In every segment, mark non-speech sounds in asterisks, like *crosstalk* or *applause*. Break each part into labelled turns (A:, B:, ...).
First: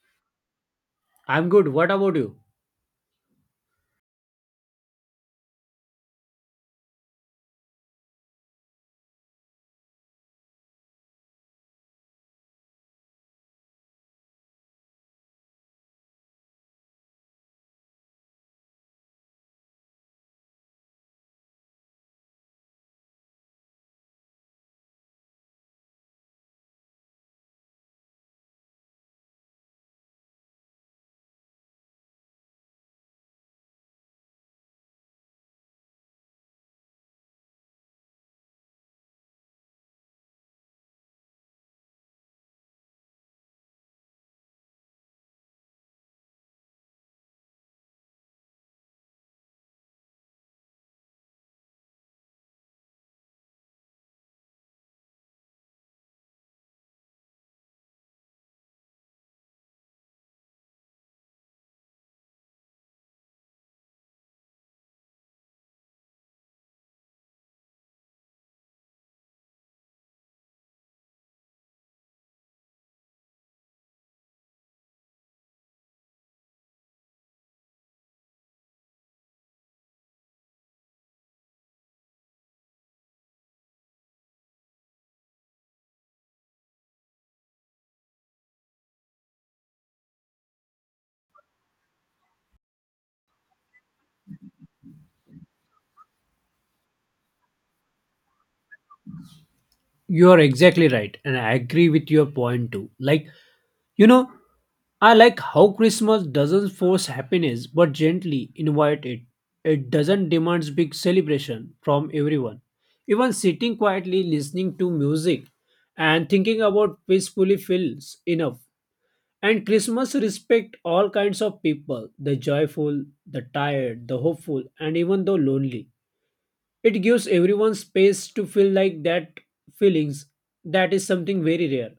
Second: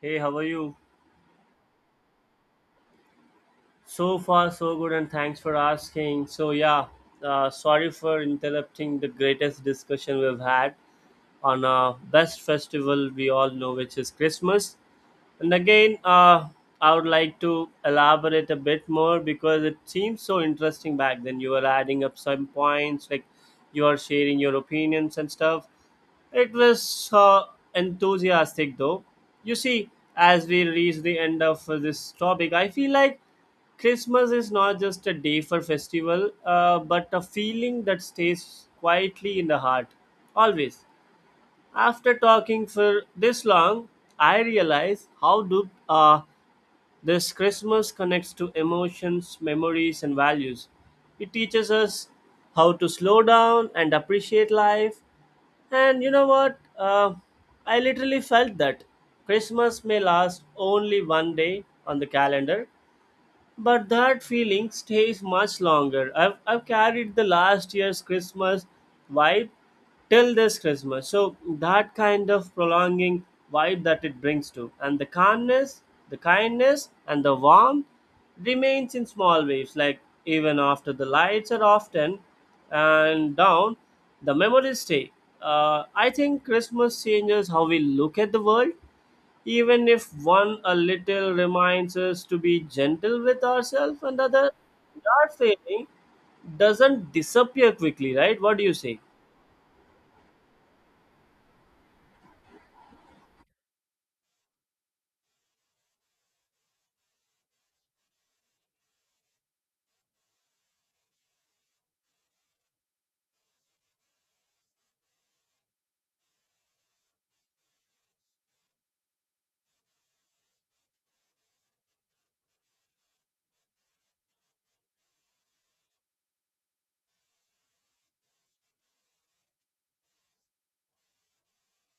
A: Hey, how are you?
B: I'm good. What about you?
A: So far, so good, and thanks for asking. So, yeah, sorry for interrupting the greatest discussion we've had on our best festival we all know, which is Christmas. And again, I would like to elaborate a bit more because it seems so interesting back then. You were adding up some points, like you are sharing your opinions and stuff. It was enthusiastic though. You see, as we reach the end of this topic, I feel like Christmas is not just a day for festival, but a feeling that stays quietly in the heart, always. After talking for this long, I realize how do this Christmas connects to emotions, memories, and values. It teaches us how to slow down and appreciate life. And you know what? I literally felt that Christmas may last only one day on the calendar, but that feeling stays much longer. I've carried the last year's Christmas vibe till this Christmas. So that kind of prolonging vibe that it brings to, and the calmness, the kindness, and the warmth remains in small waves. Like even after the lights are often and down, the memories stay. I think Christmas changes how we look at the world even if one a little reminds us to be gentle with ourselves and other our feeling doesn't disappear quickly, right? What do you say?
B: You are exactly right, and I agree with your point too. Like, you know, I like how Christmas doesn't force happiness but gently invite it. It doesn't demand big celebration from everyone. Even sitting quietly listening to music and thinking about peacefully feels enough. And Christmas respect all kinds of people, the joyful, the tired, the hopeful, and even the lonely. It gives everyone space to feel like that feelings. That is something very rare.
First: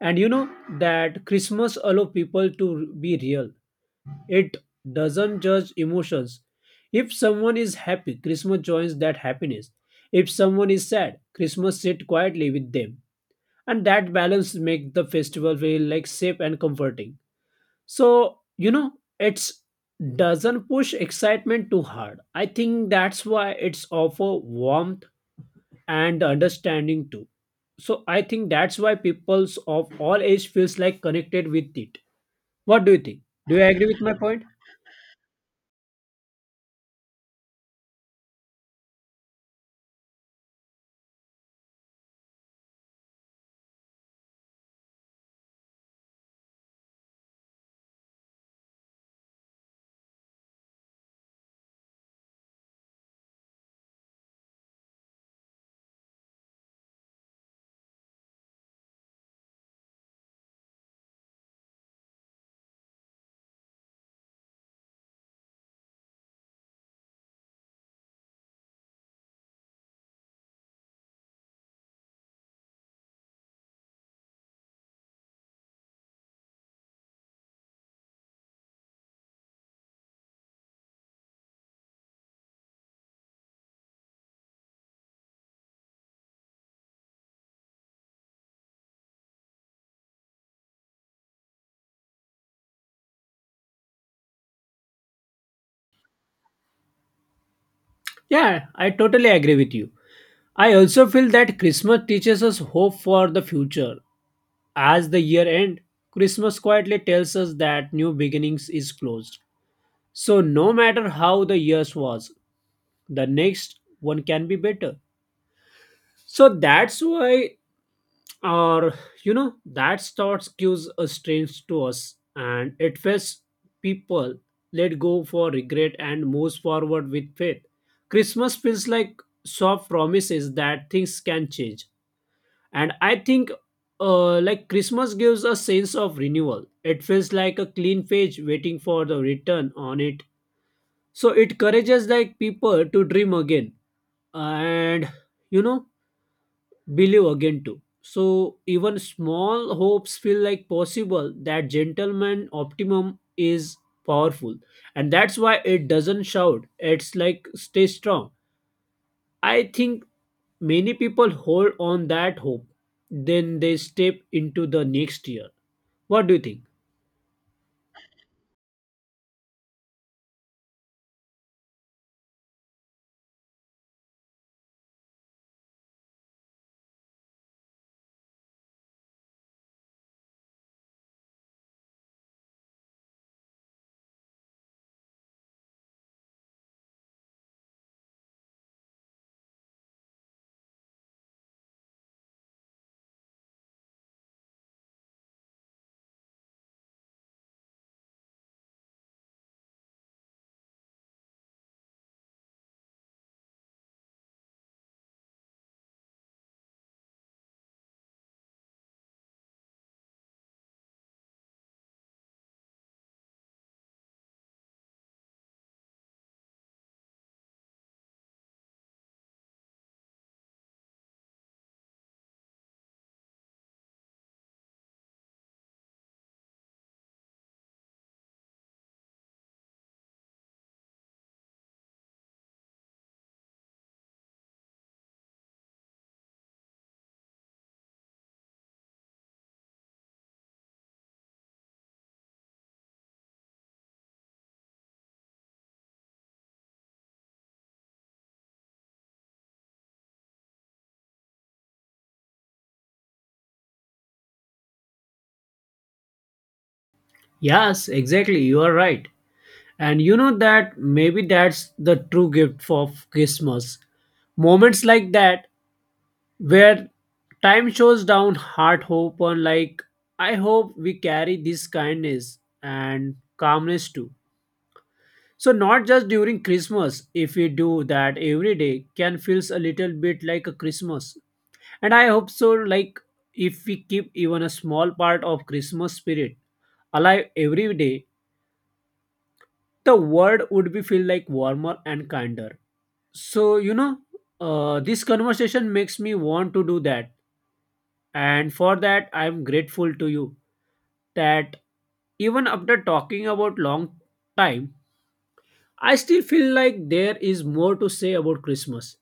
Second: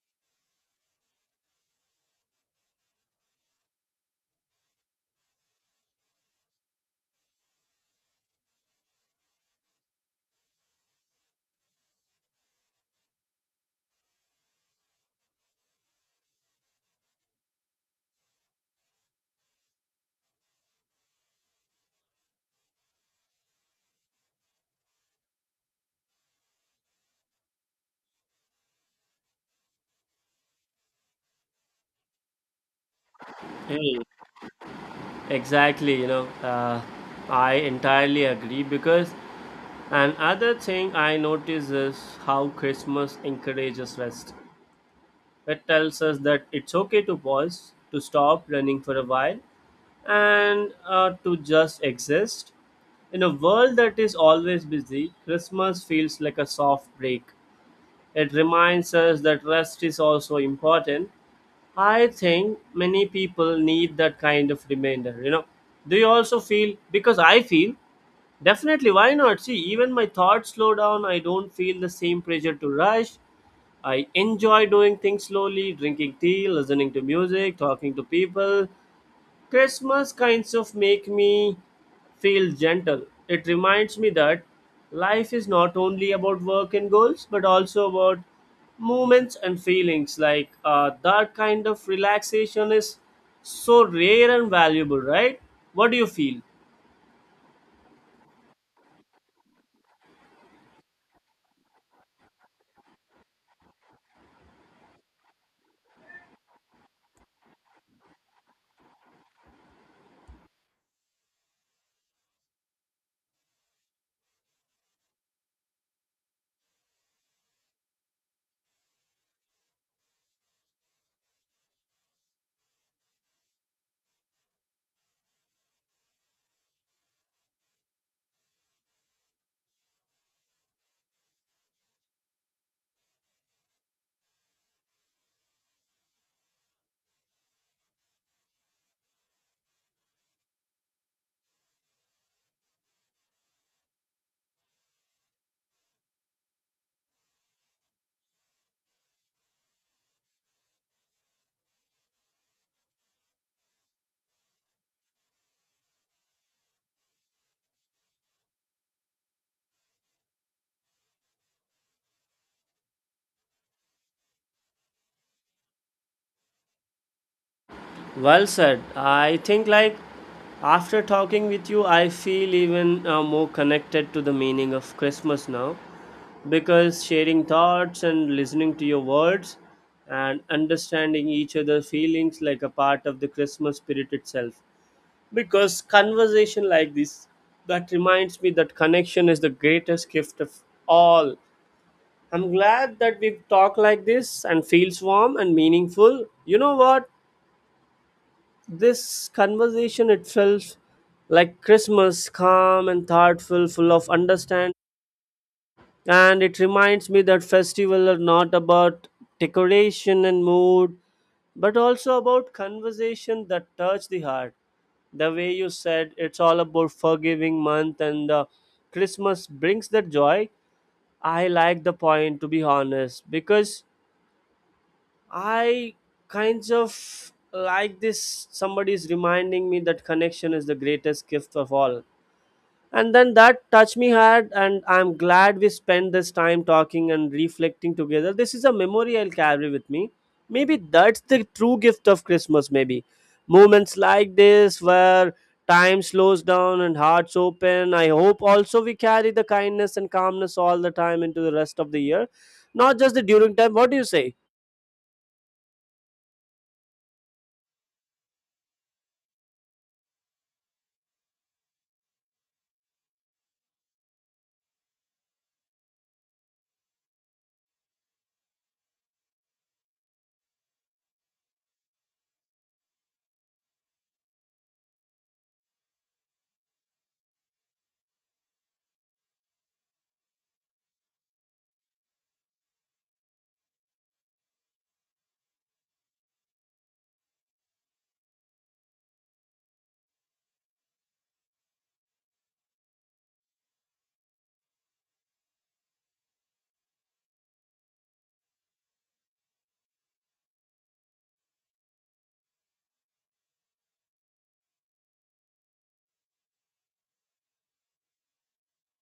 B: And you know that Christmas allow people to be real. It doesn't judge emotions. If someone is happy, Christmas joins that happiness. If someone is sad, Christmas sit quietly with them. And that balance make the festival feel like safe and comforting. So, it's doesn't push excitement too hard. I think that's why it's offer warmth and the understanding too. So I think that's why peoples of all age feels like connected with it. What do you think? Do you agree with
A: Hmm,
B: my point?
A: exactly, you know, I entirely agree because another thing I notice is how Christmas encourages rest. That tells us that it's okay to pause, to stop running for a while, and to just exist. In a world that is always busy, Christmas feels like a soft break. It reminds us that rest is also important. I think many people need that kind of reminder, you know. Do you also feel because I feel definitely, why not? See, even my thoughts slow down, I don't feel the same pressure to rush. I enjoy doing things slowly, drinking tea, listening to music, talking to people. Christmas kinds of make me feel gentle. It reminds me that life is not only about work and goals, but also about moments and feelings. Like that kind of relaxation is so rare and valuable, right? What do you feel?
B: Yeah, I totally agree with you. I also feel that Christmas teaches us hope for the future. As the year end, Christmas quietly tells us that new beginnings is closed. So no matter how the years was, the next one can be better. So that's why, or you know that thoughts gives a strange to us, and it feels people let go for regret and moves forward with faith. Christmas feels like soft promises that things can change. And I think like Christmas gives a sense of renewal. It feels like a clean page waiting for the return on it. So it encourages like people to dream again and, you know, believe again too. So even small hopes feel like possible. That gentleman optimum is powerful, and that's why it doesn't shout. It's like stay strong. I think many people hold on that hope, then they step into the next year. What do you think?
A: Well said. I think, like, after talking with you, I feel even more connected to the meaning of Christmas now because sharing thoughts and listening to your words and understanding each other's feelings like a part of the Christmas spirit itself. Because conversation like this that reminds me that connection is the greatest gift of all. I'm glad that we talk like this and feels warm and meaningful. You know what? This conversation itself, like Christmas, calm and thoughtful, full of understanding, and it reminds me that festivals are not about decoration and mood but also about conversation that touch the heart, the way you said. It's all about forgiving month and Christmas brings that joy. I like the point, to be honest, because I kinds of like this. Somebody is reminding me that connection is the greatest gift of all. And then that touched me hard, and I'm glad we spent this time talking and reflecting together. This is a memory I'll carry with me. Maybe that's the true gift of Christmas, maybe. Moments like this where time slows down and hearts open. I hope also we carry the kindness and calmness all the time into the rest of the year, not just the during time. What do you say?
B: Yes, exactly. You are right. And you know that maybe that's the true gift of Christmas. Moments like that where time shows down heart hope on, like, I hope we carry this kindness and calmness too. So not just during Christmas. If we do that every day can feels a little bit like a Christmas. And I hope so, like, if we keep even a small part of Christmas spirit alive every day, the world would be feel like warmer and kinder. So you know, this conversation makes me want to do that. And for that, I'm grateful to you, that even after talking about long time, I still feel like there is more to say about Christmas.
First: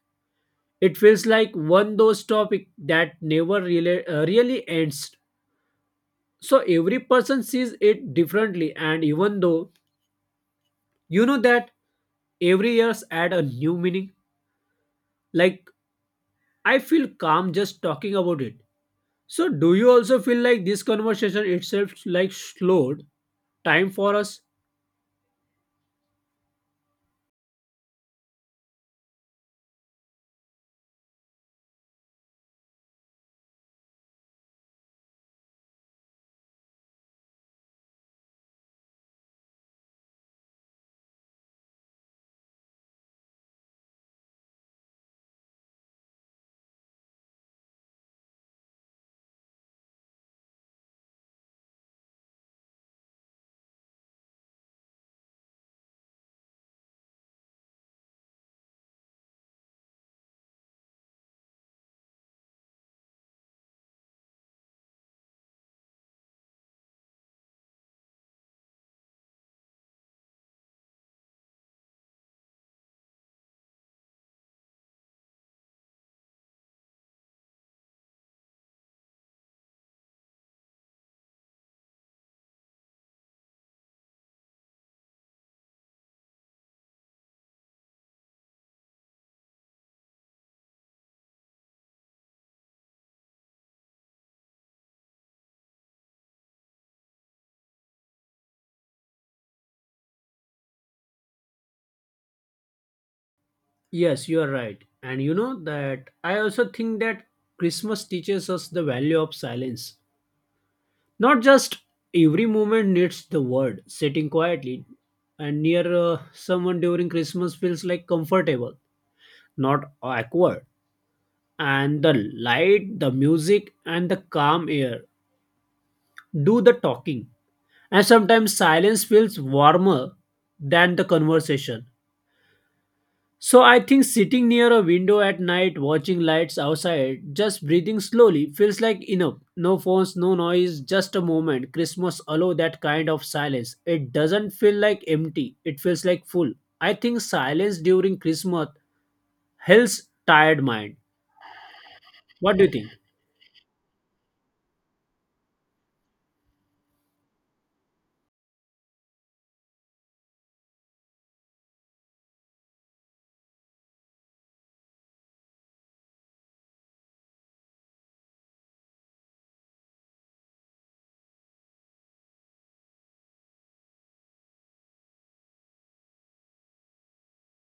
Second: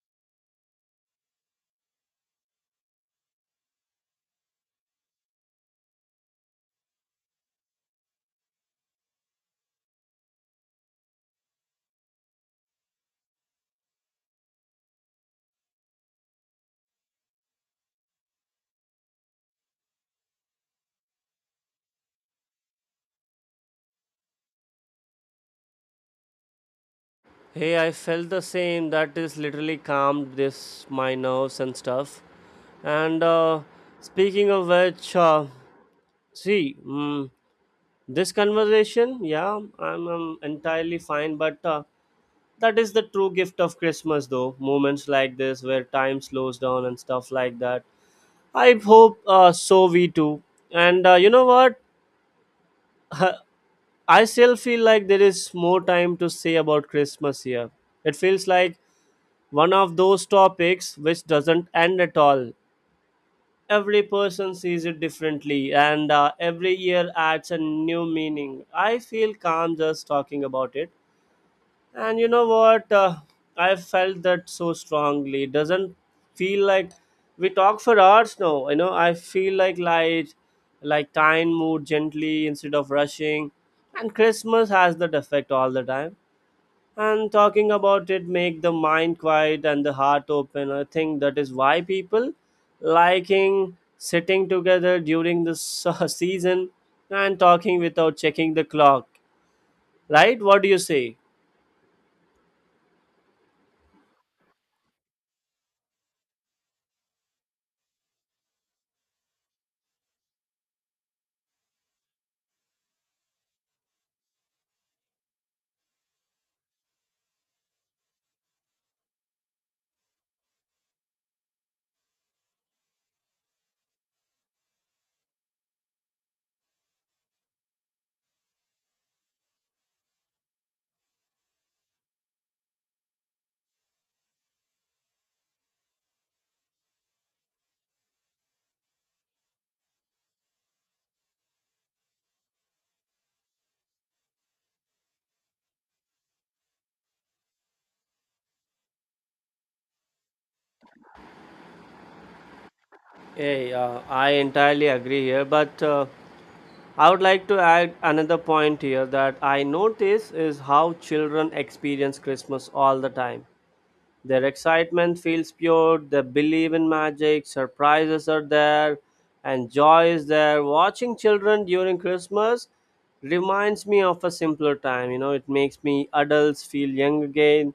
B: It feels like one those topic that never really, really ends. So every person sees it differently, and even though you know that every year's add a new meaning, like, I feel calm just talking about it. So do you also feel like this conversation itself like slowed time for us?
A: Hey, I felt the same. That is literally calmed this my nerves and stuff. And speaking of which, see, this conversation, yeah, I'm, entirely fine. But that is the true gift of Christmas, though. Moments like this where time slows down and stuff like that. I hope so. We too. And you know what? *laughs* I still feel like there is more time to say about Christmas here. It feels like one of those topics which doesn't end at all. Every person sees it differently, and every year adds a new meaning. I feel calm just talking about it. And you know what? I felt that so strongly. Doesn't feel like we talk for hours now. You know, I feel like light, like time moved gently instead of rushing. And Christmas has that effect all the time and talking about it make the mind quiet and the heart open. I think that is why people liking sitting together during the *laughs* season and talking without checking the clock, right? What do you say?
B: Yes, you are right. And you know that I also think that Christmas teaches us the value of silence. Not just every moment needs the word, sitting quietly and near someone during Christmas feels like comfortable, not awkward. And the light, the music, and the calm air do the talking. And sometimes silence feels warmer than the conversation. So I think sitting near a window at night, watching lights outside, just breathing slowly feels like enough. No phones, no noise, just a moment. Christmas allow that kind of silence. It doesn't feel like empty. It feels like full. I think silence during Christmas helps tired mind. What do you think?
A: Hey, I entirely agree here, but I would like to add another point here that I notice is how children experience Christmas all the time. Their excitement feels pure, they believe in magic, surprises are there, and joy is there. Watching children during Christmas reminds me of a simpler time, you know, it makes me adults feel young again,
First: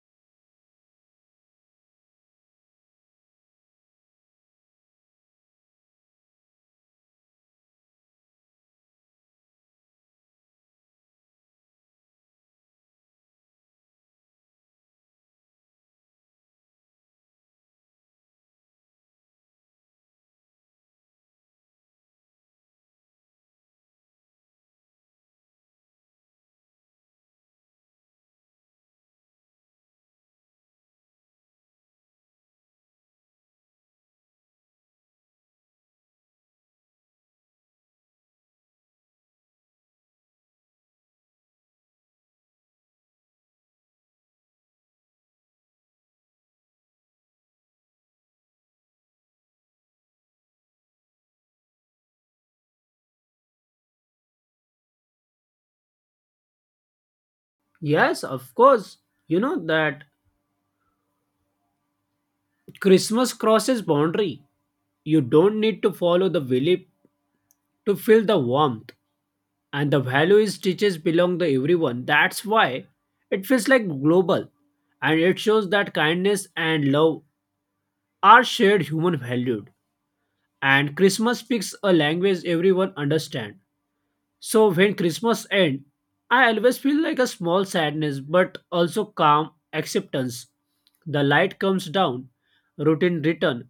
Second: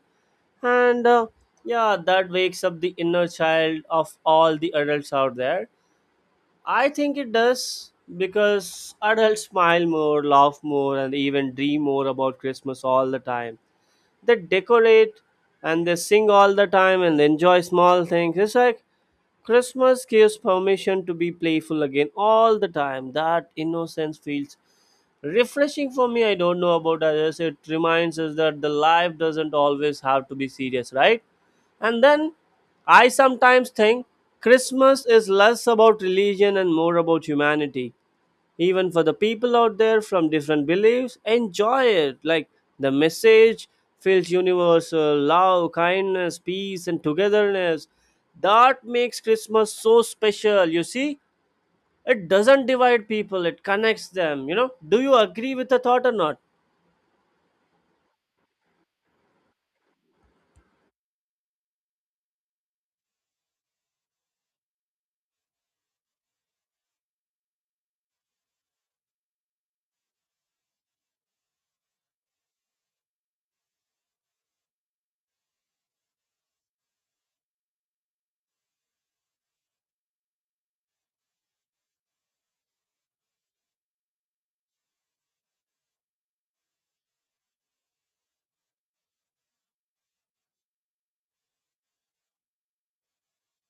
A: and yeah, that wakes up the inner child of all the adults out there. I think it does because adults smile more, laugh more, and even dream more about Christmas all the time. They decorate and they sing all the time and enjoy small things. It's like Christmas gives permission to be playful again all the time. That innocence feels refreshing for me, I don't know about others. It reminds us that the life doesn't always have to be serious, right? And then I sometimes think Christmas is less about religion and more about humanity. Even for the people out there from different beliefs enjoy it, like the message feels universal: love, kindness, peace, and togetherness. That makes Christmas so special, you see. It doesn't divide people, it connects them, you know. Do you agree with the thought or not?
B: Yes, of course. You know that Christmas crosses boundary. You don't need to follow the belief to feel the warmth. And the value is teaches belong to everyone. That's why it feels like global. And it shows that kindness and love are shared human valued. And Christmas speaks a language everyone understand. So when Christmas end, I always feel like a small sadness but also calm acceptance. The light comes down, routine return,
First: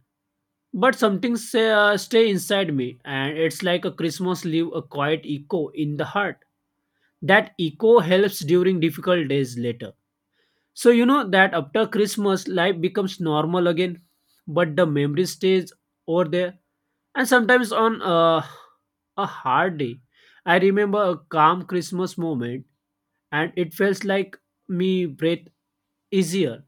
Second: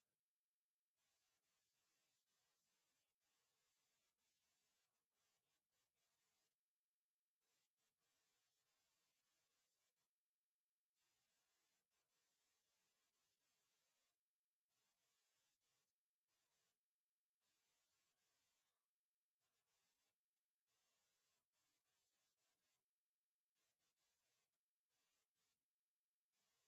B: but something say, stay inside me. And it's like a Christmas leave a quiet echo in the heart. That echo helps during difficult days later. So you know that after Christmas, life becomes normal again, but the memory stays over there. And sometimes on a hard day, I remember a calm Christmas moment, and it felt like me breathe easier.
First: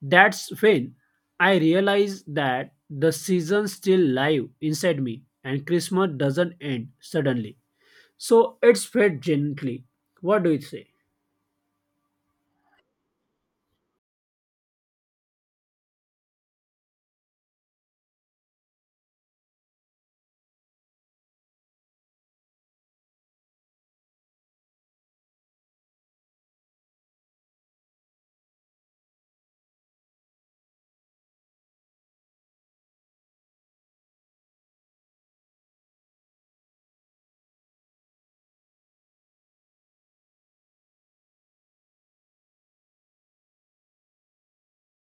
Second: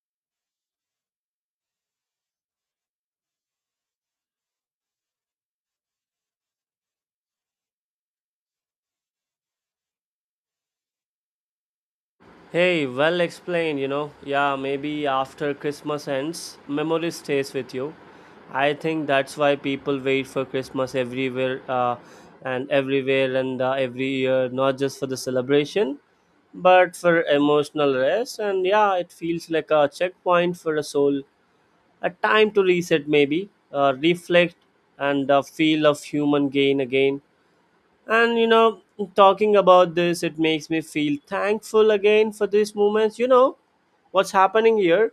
B: That's when I realized that the season's still live inside me, and Christmas doesn't end suddenly. So it's fed gently. What do you say?
A: Hey, well explained, you know. Yeah, maybe after Christmas ends, memory stays with you. I think that's why people wait for Christmas everywhere and everywhere and every year, not just for the celebration, but for emotional rest. And yeah, it feels like a checkpoint for a soul, a time to reset, maybe, reflect, and feel of human gain again. And you know, talking about this, it makes me feel thankful again for these moments. You know, what's happening here?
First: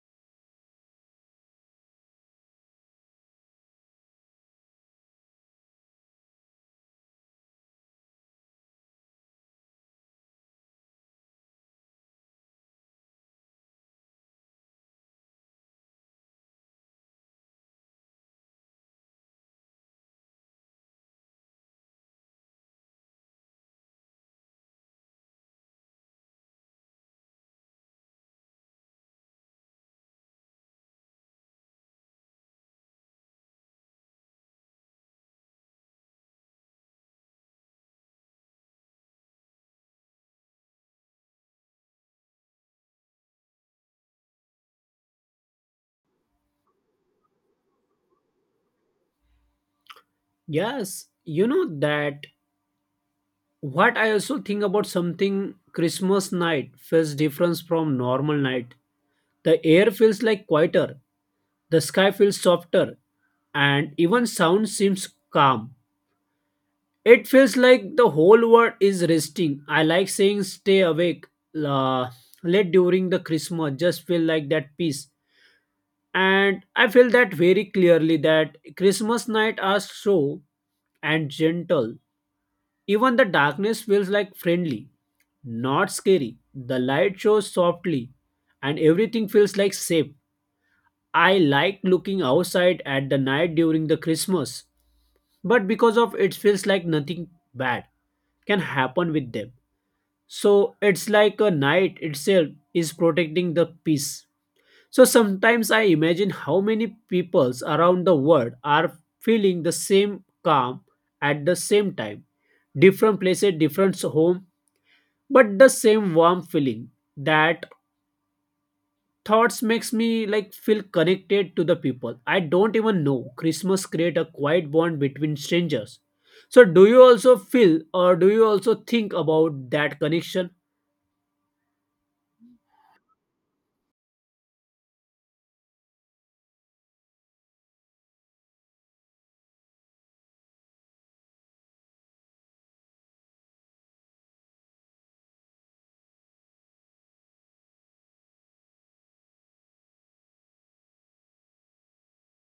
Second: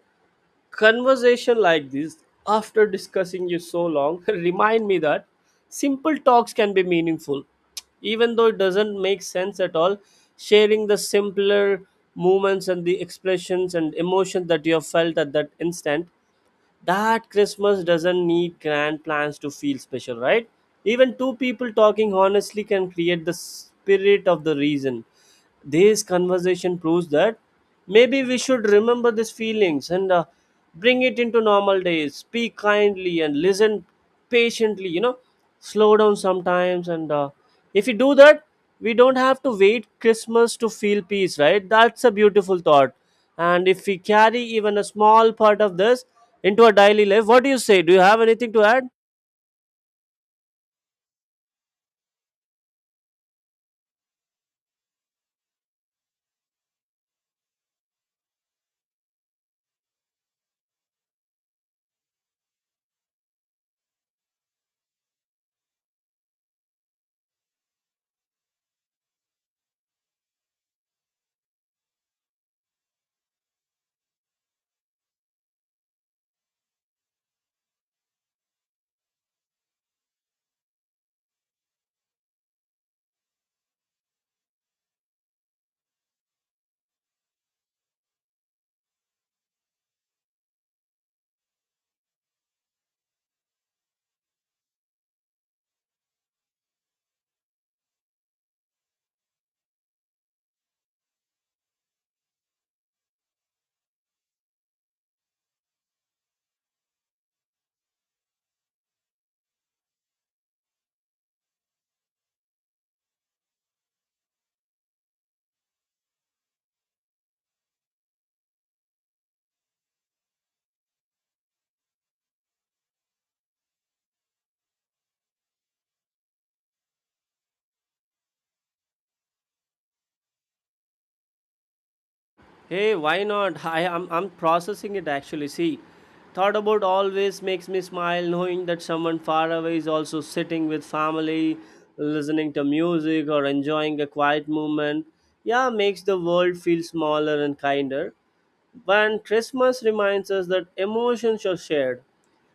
A: Conversation like this, after discussing you so long, *laughs* remind me that simple talks can be meaningful. Even though it doesn't make sense at all, sharing the simpler moments and the expressions and emotions that you have felt at that instant, that Christmas doesn't need grand plans to feel special, right? Even two people talking honestly can create the spirit of the reason. This conversation proves that maybe we should remember these feelings and bring it into normal days. Speak kindly and listen patiently, you know, slow down sometimes. And if you do that, we don't have to wait Christmas to feel peace, right? That's a beautiful thought. And if we carry even a small part of this into our daily life, what do you say? Do you have anything to add?
B: Yes, you know that what I also think about something Christmas night feels different from normal night. The air feels like quieter, the sky feels softer, and even sound seems calm. It feels like the whole world is resting. I like saying stay awake uh, late during the Christmas, just feel like that peace. And I feel that very clearly that Christmas night are so and gentle. Even the darkness feels like friendly, not scary. The light shows softly, and everything feels like safe. I like looking outside at the night during the Christmas, but because of it feels like nothing bad can happen with them. So it's like a night itself is protecting the peace. So sometimes I imagine how many peoples around the world are feeling the same calm at the same time. Different places, different home, but the same warm feeling. That thoughts makes me like feel connected to the people I don't even know. Christmas create a quiet bond between strangers. So do you also feel, or do you also think about that connection?
A: Hey, why not? *laughs* I'm processing it actually. See, thought about always makes me smile knowing that someone far away is also sitting with family, listening to music or enjoying a quiet moment. Yeah, makes the world feel smaller and kinder. When Christmas reminds us that emotions are shared,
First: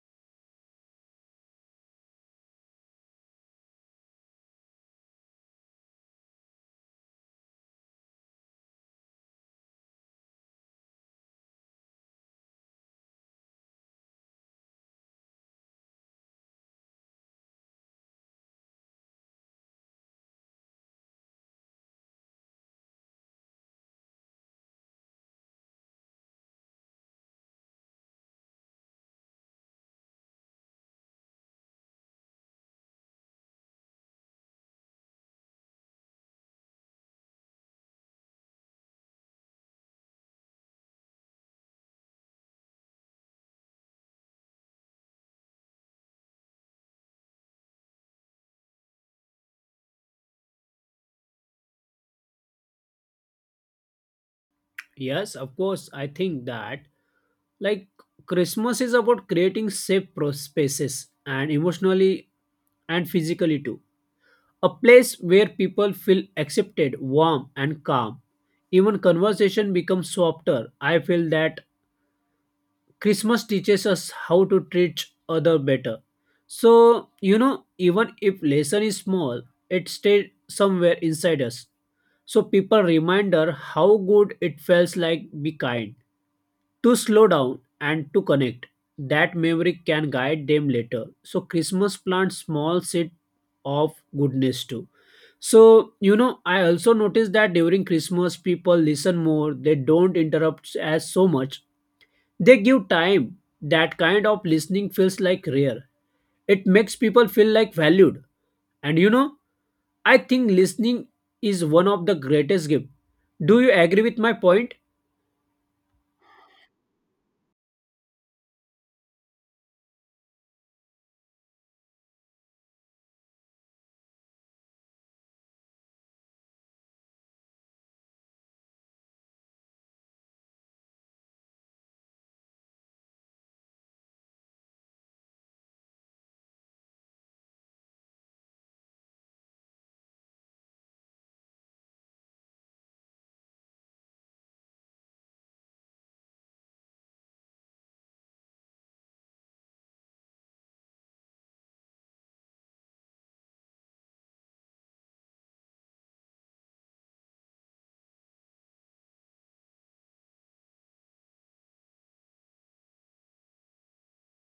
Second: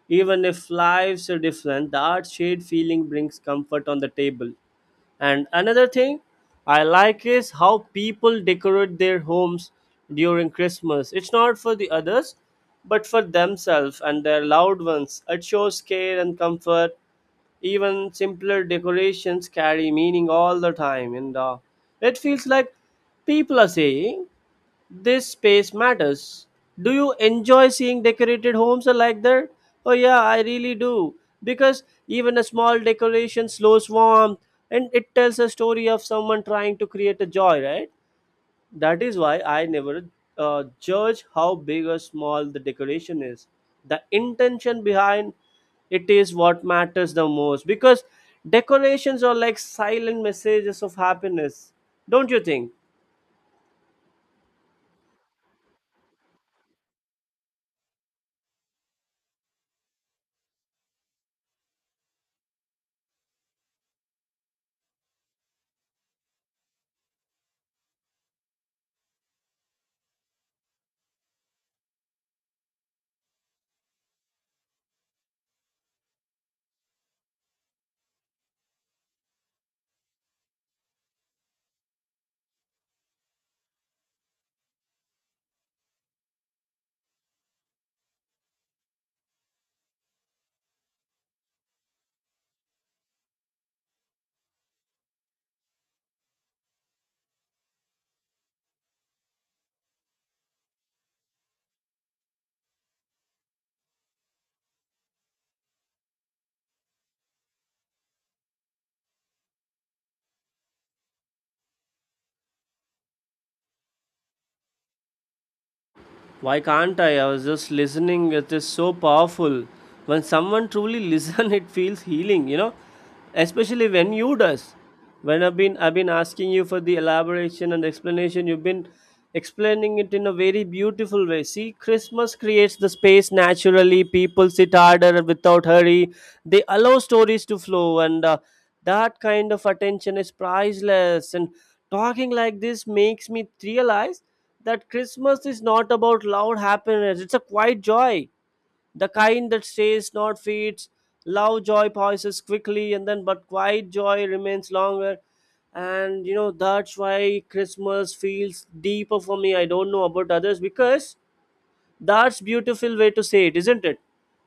A: even if lives are different, that shared feeling brings comfort on the table. And another thing I like is how people decorate their homes during Christmas. It's not for the others, but for themselves and their loved ones. It shows care and comfort. Even simpler decorations carry meaning all the time, and it feels like people are saying, this space matters. Do you enjoy seeing decorated homes like that? Oh yeah, I really do. Because even a small decoration slows warmth and it tells a story of someone trying to create a joy, right? That is why I never judge how big or small the decoration is. The intention behind it is what matters the most because decorations are like silent messages of happiness, don't you think?
B: Yes, of course. I think that, like, Christmas is about creating safe spaces, and emotionally and physically too. A place where people feel accepted, warm, and calm. Even conversation becomes softer. I feel that Christmas teaches us how to treat other better. So, you know, even if lesson is small, it stays somewhere inside us. So people reminder how good it feels like be kind, to slow down and to connect. That memory can guide them later. So Christmas plant small seed of goodness too. So, you know, I also noticed that during Christmas, people listen more, they don't interrupt as so much, they give time. That kind of listening feels like rare. It makes people feel like valued. And you know, I think listening is one of the greatest gift. Do you agree with my point?
A: Why can't I? I was just listening. It is so powerful. When someone truly listens, *laughs* it feels healing, you know. Especially when you does. When I've been asking you for the elaboration and explanation, you've been explaining it in a very beautiful way. See, Christmas creates the space naturally. People sit harder without hurry. They allow stories to flow, and that kind of attention is priceless. And talking like this makes me realize that Christmas is not about loud happiness. It's a quiet joy, the kind that stays, not fades. Loud joy passes quickly, and then but quiet joy remains longer. And you know that's why Christmas feels deeper for me. I don't know about others because that's beautiful way to say it, isn't it?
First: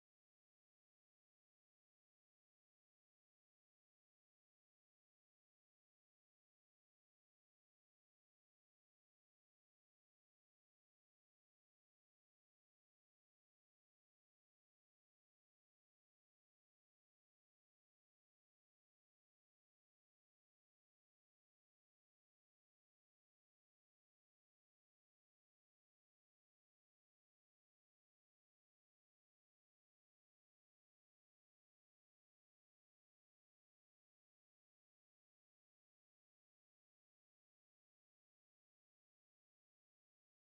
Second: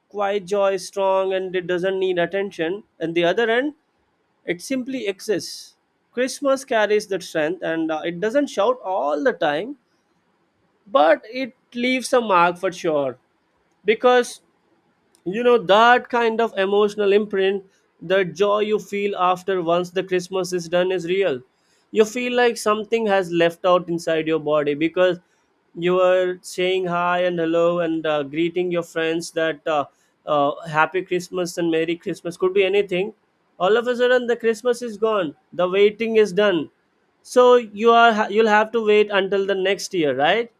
A: Quiet joy is strong and it doesn't need attention. And the other end, it simply exists. Christmas carries that strength, and it doesn't shout all the time but it leaves a mark for sure because you know that kind of emotional imprint, the joy you feel after once the Christmas is done is real. You feel like something has left out inside your body because you were saying hi and hello and greeting your friends that happy Christmas and merry Christmas could be anything. All of a sudden the Christmas is gone, the waiting is done. So you are, you'll have to wait until the next year, right?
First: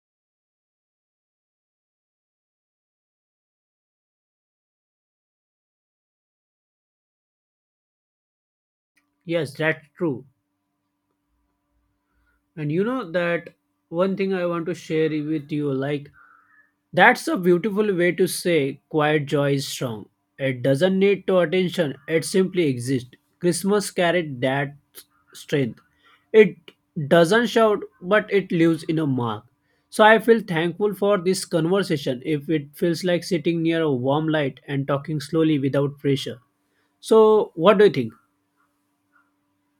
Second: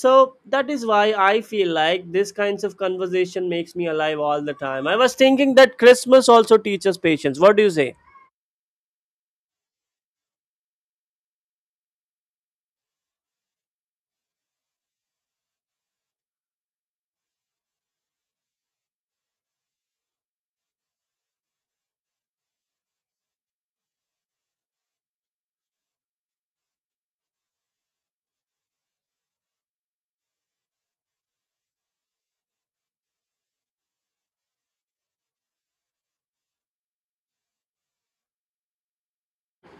A: So that is why I feel like this kinds of conversation makes me alive all the time. I was thinking that Christmas also teaches patience, what do you say?
B: Yes, that's true. And you know that one thing I want to share with you, like, that's a beautiful way to say quiet joy is strong. It doesn't need to attention, it simply exists. Christmas carried that strength. It doesn't shout, but it leaves in a mark. So I feel thankful for this conversation if it feels like sitting near a warm light and talking slowly without pressure. So what do you think?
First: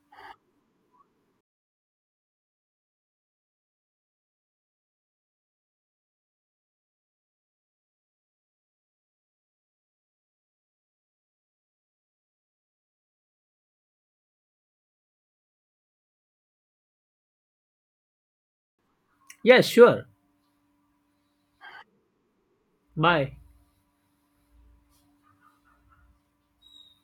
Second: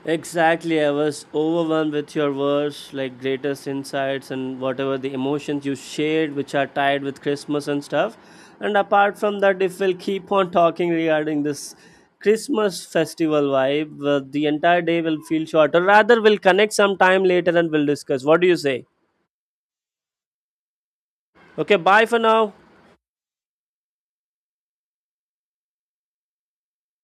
A: Exactly, I was overwhelmed with your words, like greatest insights and whatever the emotions you shared, which are tied with Christmas and stuff. And apart from that, if we'll keep on talking regarding this Christmas festival vibe, the entire day will feel shorter. Rather, we'll connect sometime later and we'll discuss. What do you say?
B: Yes, sure.
A: Okay, bye for now.
B: Bye.